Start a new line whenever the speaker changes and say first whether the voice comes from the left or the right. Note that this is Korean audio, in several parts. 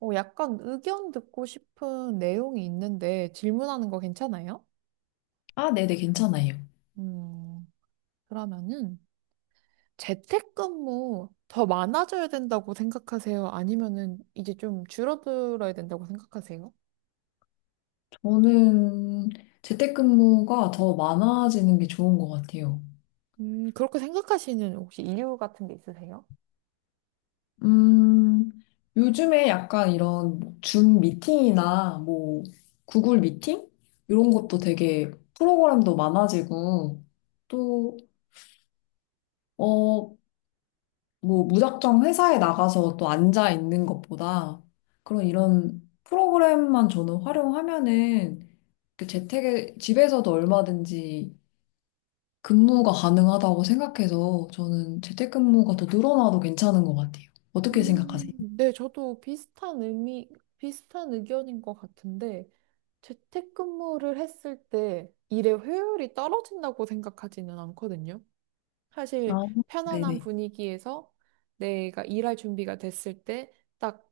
right: 약간 의견 듣고 싶은 내용이 있는데 질문하는 거 괜찮아요?
left: 아, 네네, 괜찮아요.
right: 음, 그러면은 재택근무 더 많아져야 된다고 생각하세요? 아니면은 이제 좀 줄어들어야 된다고 생각하세요?
left: 저는 재택근무가 더 많아지는 게 좋은 것 같아요.
right: 그렇게 생각하시는 혹시 이유 같은 게 있으세요?
left: 음, 요즘에 약간 이런 뭐줌 미팅이나 뭐 구글 미팅? 이런 것도 되게 프로그램도 많아지고 또, 어, 뭐 무작정 회사에 나가서 또 앉아 있는 것보다 그런 이런 프로그램만 저는 활용하면은 그 재택에 집에서도 얼마든지 근무가 가능하다고 생각해서 저는 재택근무가 더 늘어나도 괜찮은 것 같아요. 어떻게
right: 음,
left: 생각하세요?
right: 네, 저도 비슷한 의견인 것 같은데 재택근무를 했을 때 일의 효율이 떨어진다고 생각하지는 않거든요. 사실
left: 아,
right: 편안한
left: 네네.
right: 분위기에서 내가 일할 준비가 됐을 때 딱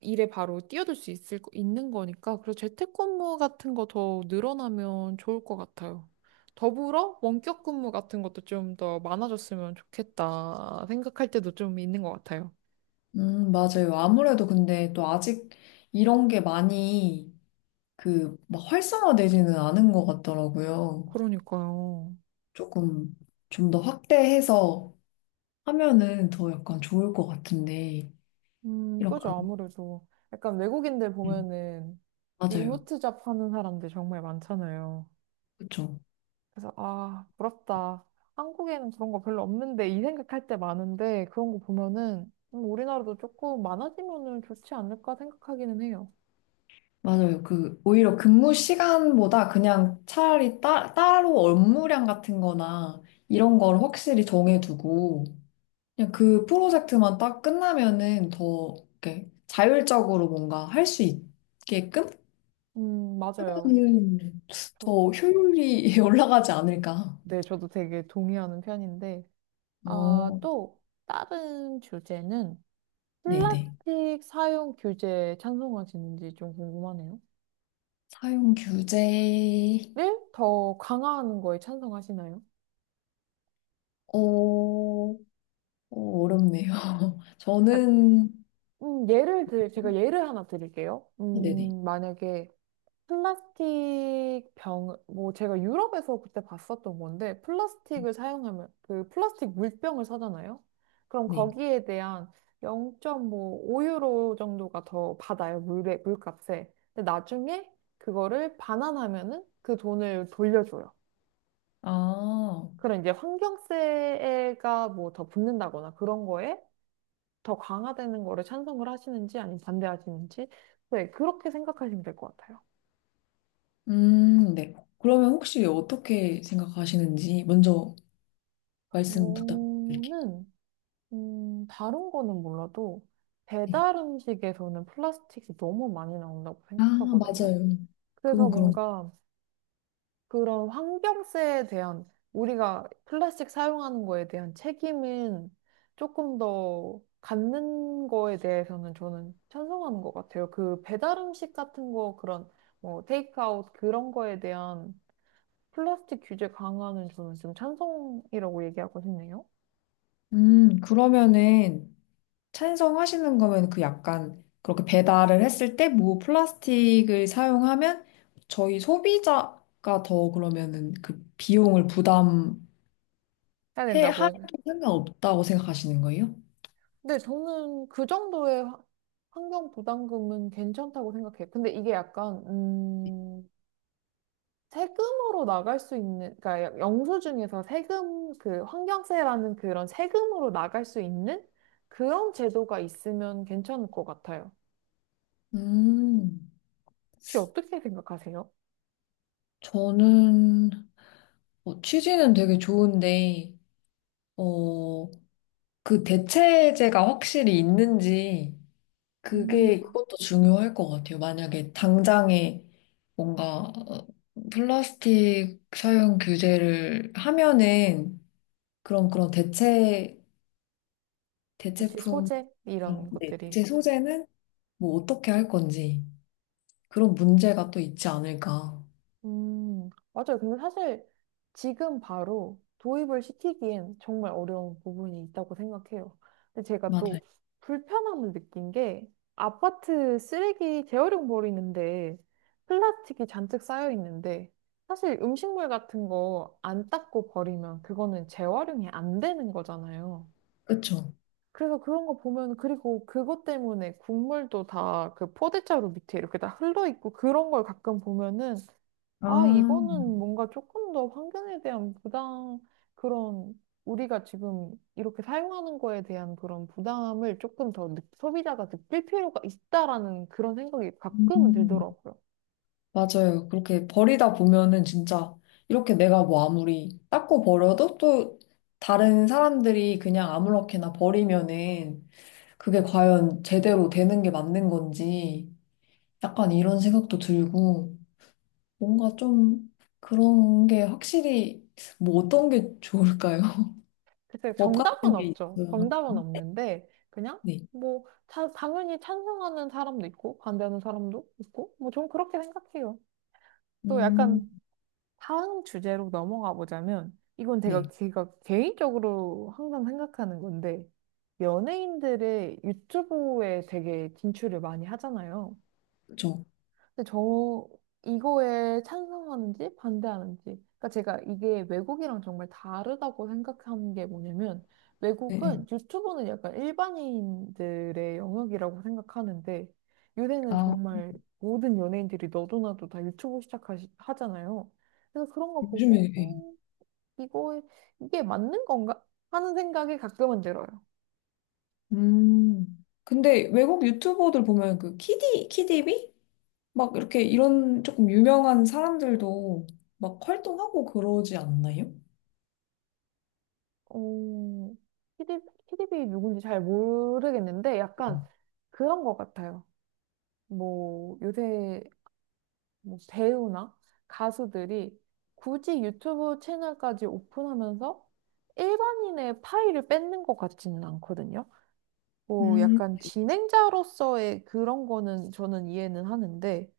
right: 일에 바로 뛰어들 수 있는 거니까 그래서 재택근무 같은 거 더 늘어나면 좋을 것 같아요. 더불어 원격 근무 같은 것도 좀 더 많아졌으면 좋겠다 생각할 때도 좀 있는 것 같아요.
left: 맞아요. 아무래도 근데 또 아직 이런 게 많이 그 막 활성화되지는 않은 것 같더라고요.
right: 그러니까요.
left: 조금 좀 더 확대해서 하면은 더 약간 좋을 것 같은데, 이렇게,
right: 그죠.
left: 안-
right: 아무래도 약간 외국인들
left: 음,
right: 보면은
left: 맞아요.
right: 리모트 잡 하는 사람들 정말 많잖아요.
left: 그쵸.
right: 그래서 아, 부럽다. 한국에는 그런 거 별로 없는데 이 생각할 때 많은데 그런 거 보면은 우리나라도 조금 많아지면은 좋지 않을까 생각하기는 해요.
left: 맞아요. 그, 오히려 근무 시간보다 그냥 차라리 따, 따로 업무량 같은 거나 이런 걸 확실히 정해두고 그냥 그 프로젝트만 딱 끝나면은 더 이렇게 자율적으로 뭔가 할 수 있게끔
right: 맞아요.
left: 하면은
right: 저,
left: 더 효율이 올라가지 않을까.
right: 네, 저도 되게 동의하는 편인데 아,
left: 어,
right: 또 다른 주제는
left: 네네.
right: 플라스틱 사용 규제 찬성하시는지 좀 궁금하네요.
left: 사용 규제,
right: 네? 더 강화하는 거에 찬성하시나요?
left: 어, 어, 어렵네요.
right: 약-
left: 저는,
right: 제가 예를 하나 드릴게요.
left: 네네. 네.
right: 만약에 플라스틱 병, 뭐 제가 유럽에서 그때 봤었던 건데, 플라스틱을 사용하면, 그 플라스틱 물병을 사잖아요? 그럼
left: 네.
right: 거기에 대한 0.5유로 정도가 더 받아요, 물에, 물값에. 근데 나중에 그거를 반환하면은 그 돈을 돌려줘요.
left: 아.
right: 그런 이제 환경세가 뭐 더 붙는다거나 그런 거에 더 강화되는 거를 찬성을 하시는지 아니면 반대하시는지. 네, 그렇게 생각하시면 될 것 같아요.
left: 네. 그러면 혹시 어떻게 생각하시는지 먼저 말씀 부탁드릴게요.
right: 저는 다른 거는 몰라도
left: 네.
right: 배달 음식에서는 플라스틱이 너무 많이 나온다고
left: 아,
right: 생각하거든요.
left: 맞아요.
right: 그래서
left: 그건 그런.
right: 뭔가 그런 환경세에 대한 우리가 플라스틱 사용하는 거에 대한 책임은 조금 더 갖는 거에 대해서는 저는 찬성하는 것 같아요. 그 배달 음식 같은 거 그런 뭐 테이크아웃 그런 거에 대한 플라스틱 규제 강화는 저는 지금 찬성이라고 얘기하고 싶네요.
left: 그러면은 찬성하시는 거면 그 약간 그렇게 배달을 했을 때 뭐 플라스틱을 사용하면 저희 소비자가 더 그러면은 그 비용을 부담해
right: 해야
left: 할
right: 된다고.
left: 상관없다고 생각하시는 거예요?
right: 근데 저는 그 정도의 환경 부담금은 괜찮다고 생각해요. 근데 이게 약간, 세금으로 나갈 수 있는, 그러니까 영수증에서 세금, 그 환경세라는 그런 세금으로 나갈 수 있는 그런 제도가 있으면 괜찮을 것 같아요.
left: 음,
right: 혹시 어떻게 생각하세요?
left: 저는 취지는 되게 좋은데, 어 그 대체제가 확실히 있는지
right: 음,
left: 그게 그것도 중요할 것 같아요. 만약에 당장에 뭔가 플라스틱 사용 규제를 하면은 그런 대체
right: 대체
left: 대체품
right: 소재?
left: 그런-
right: 이런
left: 네,
right: 것들이.
left: 대체 소재는 뭐 어떻게 할 건지 그런 문제가 또 있지 않을까.
right: 맞아요. 근데 사실 지금 바로 도입을 시키기엔 정말 어려운 부분이 있다고 생각해요. 근데 제가
left: 맞아요.
right: 또 불편함을 느낀 게 아파트 쓰레기 재활용 버리는데 플라스틱이 잔뜩 쌓여 있는데 사실 음식물 같은 거 안 닦고 버리면 그거는 재활용이 안 되는 거잖아요.
left: 그쵸?
right: 그래서 그런 거 보면 그리고 그것 때문에 국물도 다 그 포대자루 밑에 이렇게 다 흘러 있고 그런 걸 가끔 보면은
left: 아,
right: 아, 이거는 뭔가 조금 더 환경에 대한 부담, 그런, 우리가 지금 이렇게 사용하는 거에 대한 그런 부담을 조금 더 소비자가 느낄 필요가 있다라는 그런 생각이 가끔은
left: 음.
right: 들더라고요.
left: 맞아요. 그렇게 버리다 보면은 진짜 이렇게 내가 뭐 아무리 닦고 버려도 또 다른 사람들이 그냥 아무렇게나 버리면은 그게 과연 제대로 되는 게 맞는 건지 약간 이런 생각도 들고 뭔가 좀 그런 게 확실히 뭐 어떤 게 좋을까요?
right: 글쎄,
left: 법
right: 정답은
left: 같은 게
right: 없죠.
left: 있어요.
right: 정답은 없는데, 그냥,
left: 네.
right: 뭐, 당연히 찬성하는 사람도 있고, 반대하는 사람도 있고, 뭐, 전 그렇게 생각해요. 또
left: 음,
right: 약간 다음 주제로 넘어가 보자면, 이건
left: 네.
right: 제가 개인적으로 항상 생각하는 건데, 연예인들의 유튜브에 되게 진출을 많이 하잖아요.
left: 그쵸.
right: 근데 저 이거에 찬성하는지 반대하는지. 그러니까 제가 이게 외국이랑 정말 다르다고 생각한 게 뭐냐면
left: 네. 네.
right: 외국은 유튜브는 약간 일반인들의 영역이라고 생각하는데 요새는
left: 아,
right: 정말 모든 연예인들이 너도나도 다 유튜브 시작하잖아요. 그래서 그런 거
left: 요즘에,
right: 보고
left: 네.
right: 이거 이게 맞는 건가 하는 생각이 가끔은 들어요.
left: 음. 근데 외국 유튜버들 보면 그 키디, 키디비? 막 이렇게 이런 조금 유명한 사람들도 막 활동하고 그러지 않나요?
right: 어, 키디, 키디비 누군지 잘 모르겠는데 약간 그런 것 같아요. 뭐 요새 뭐 배우나 가수들이 굳이 유튜브 채널까지 오픈하면서 일반인의 파일을 뺏는 것 같지는 않거든요. 뭐
left: 음,
right: 약간 진행자로서의 그런 거는 저는 이해는 하는데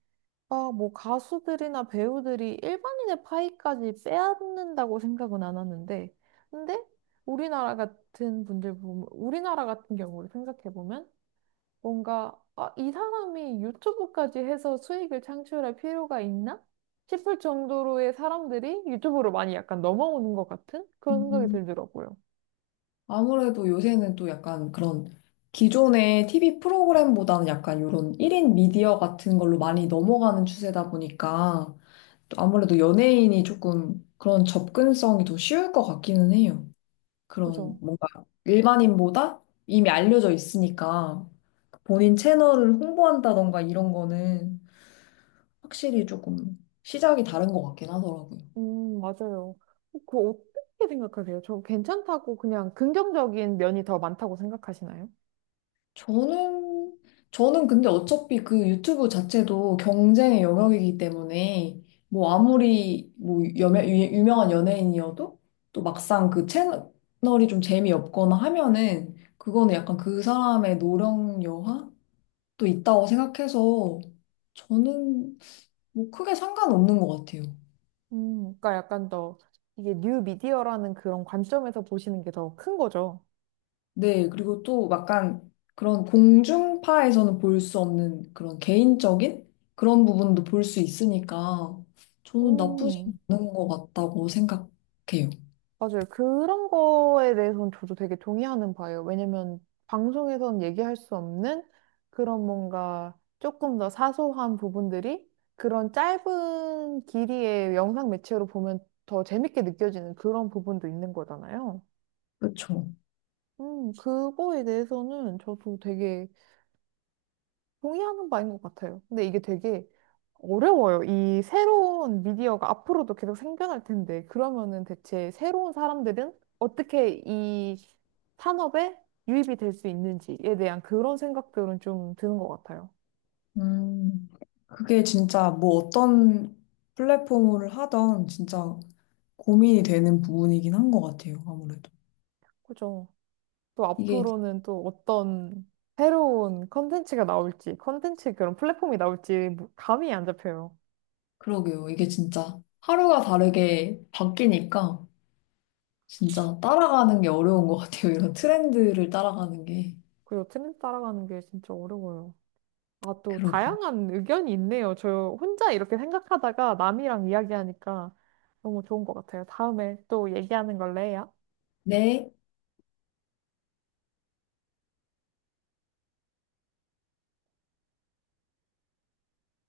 right: 아, 뭐 가수들이나 배우들이 일반인의 파일까지 빼앗는다고 생각은 안 하는데 근데 우리나라 같은 분들 보면 우리나라 같은 경우를 생각해 보면 뭔가 아, 이 사람이 유튜브까지 해서 수익을 창출할 필요가 있나? 싶을 정도로의 사람들이 유튜브로 많이 약간 넘어오는 것 같은 그런 생각이
left: 음.
right: 들더라고요.
left: 아무래도 요새는 또 약간 그런 기존의 TV 프로그램보다는 약간 이런 1인 미디어 같은 걸로 많이 넘어가는 추세다 보니까 또 아무래도 연예인이 조금 그런 접근성이 더 쉬울 것 같기는 해요. 그런
right: 그죠?
left: 뭔가 일반인보다 이미 알려져 있으니까 본인 채널을 홍보한다던가 이런 거는 확실히 조금 시작이 다른 것 같긴 하더라고요.
right: 맞아요. 그거 어떻게 생각하세요? 저 괜찮다고 그냥 긍정적인 면이 더 많다고 생각하시나요?
left: 저는, 저는 근데 어차피 그 유튜브 자체도 경쟁의 영역이기 때문에 뭐 아무리 뭐 여매, 유- 유명한 연예인이어도 또 막상 그 채널이 좀 재미없거나 하면은 그거는 약간 그 사람의 노령 여하도 있다고 생각해서 저는 뭐 크게 상관없는 것 같아요.
right: 그러니까 약간 더 이게 뉴 미디어라는 그런 관점에서 보시는 게 더 큰 거죠.
left: 네, 그리고 또 약간 그런 공중파에서는 볼 수 없는 그런 개인적인 그런 부분도 볼 수 있으니까 저는 나쁘지
right: 음.
left: 않은 것 같다고 생각해요.
right: 맞아요. 그런 거에 대해서는 저도 되게 동의하는 바예요. 왜냐면 방송에선 얘기할 수 없는 그런 뭔가 조금 더 사소한 부분들이 그런 짧은 길이의 영상 매체로 보면 더 재밌게 느껴지는 그런 부분도 있는 거잖아요.
left: 그렇죠.
right: 그거에 대해서는 저도 되게 동의하는 바인 것 같아요. 근데 이게 되게 어려워요. 이 새로운 미디어가 앞으로도 계속 생겨날 텐데, 그러면은 대체 새로운 사람들은 어떻게 이 산업에 유입이 될 수 있는지에 대한 그런 생각들은 좀 드는 것 같아요.
left: 음, 그게 진짜 뭐 어떤 플랫폼을 하던 진짜 고민이 되는 부분이긴 한 것 같아요, 아무래도.
right: 그죠? 또
left: 이게,
right: 앞으로는 또 어떤 새로운 컨텐츠가 나올지, 컨텐츠 그런 플랫폼이 나올지 감이 안 잡혀요.
left: 그러게요. 이게 진짜 하루가 다르게 바뀌니까 진짜 따라가는 게 어려운 것 같아요. 이런 트렌드를 따라가는 게.
right: 그리고 트렌드 따라가는 게 진짜 어려워요. 아, 또
left: 그러게요.
right: 다양한 의견이 있네요. 저 혼자 이렇게 생각하다가 남이랑 이야기하니까 너무 좋은 것 같아요. 다음에 또 얘기하는 걸로 해요.
left: 네.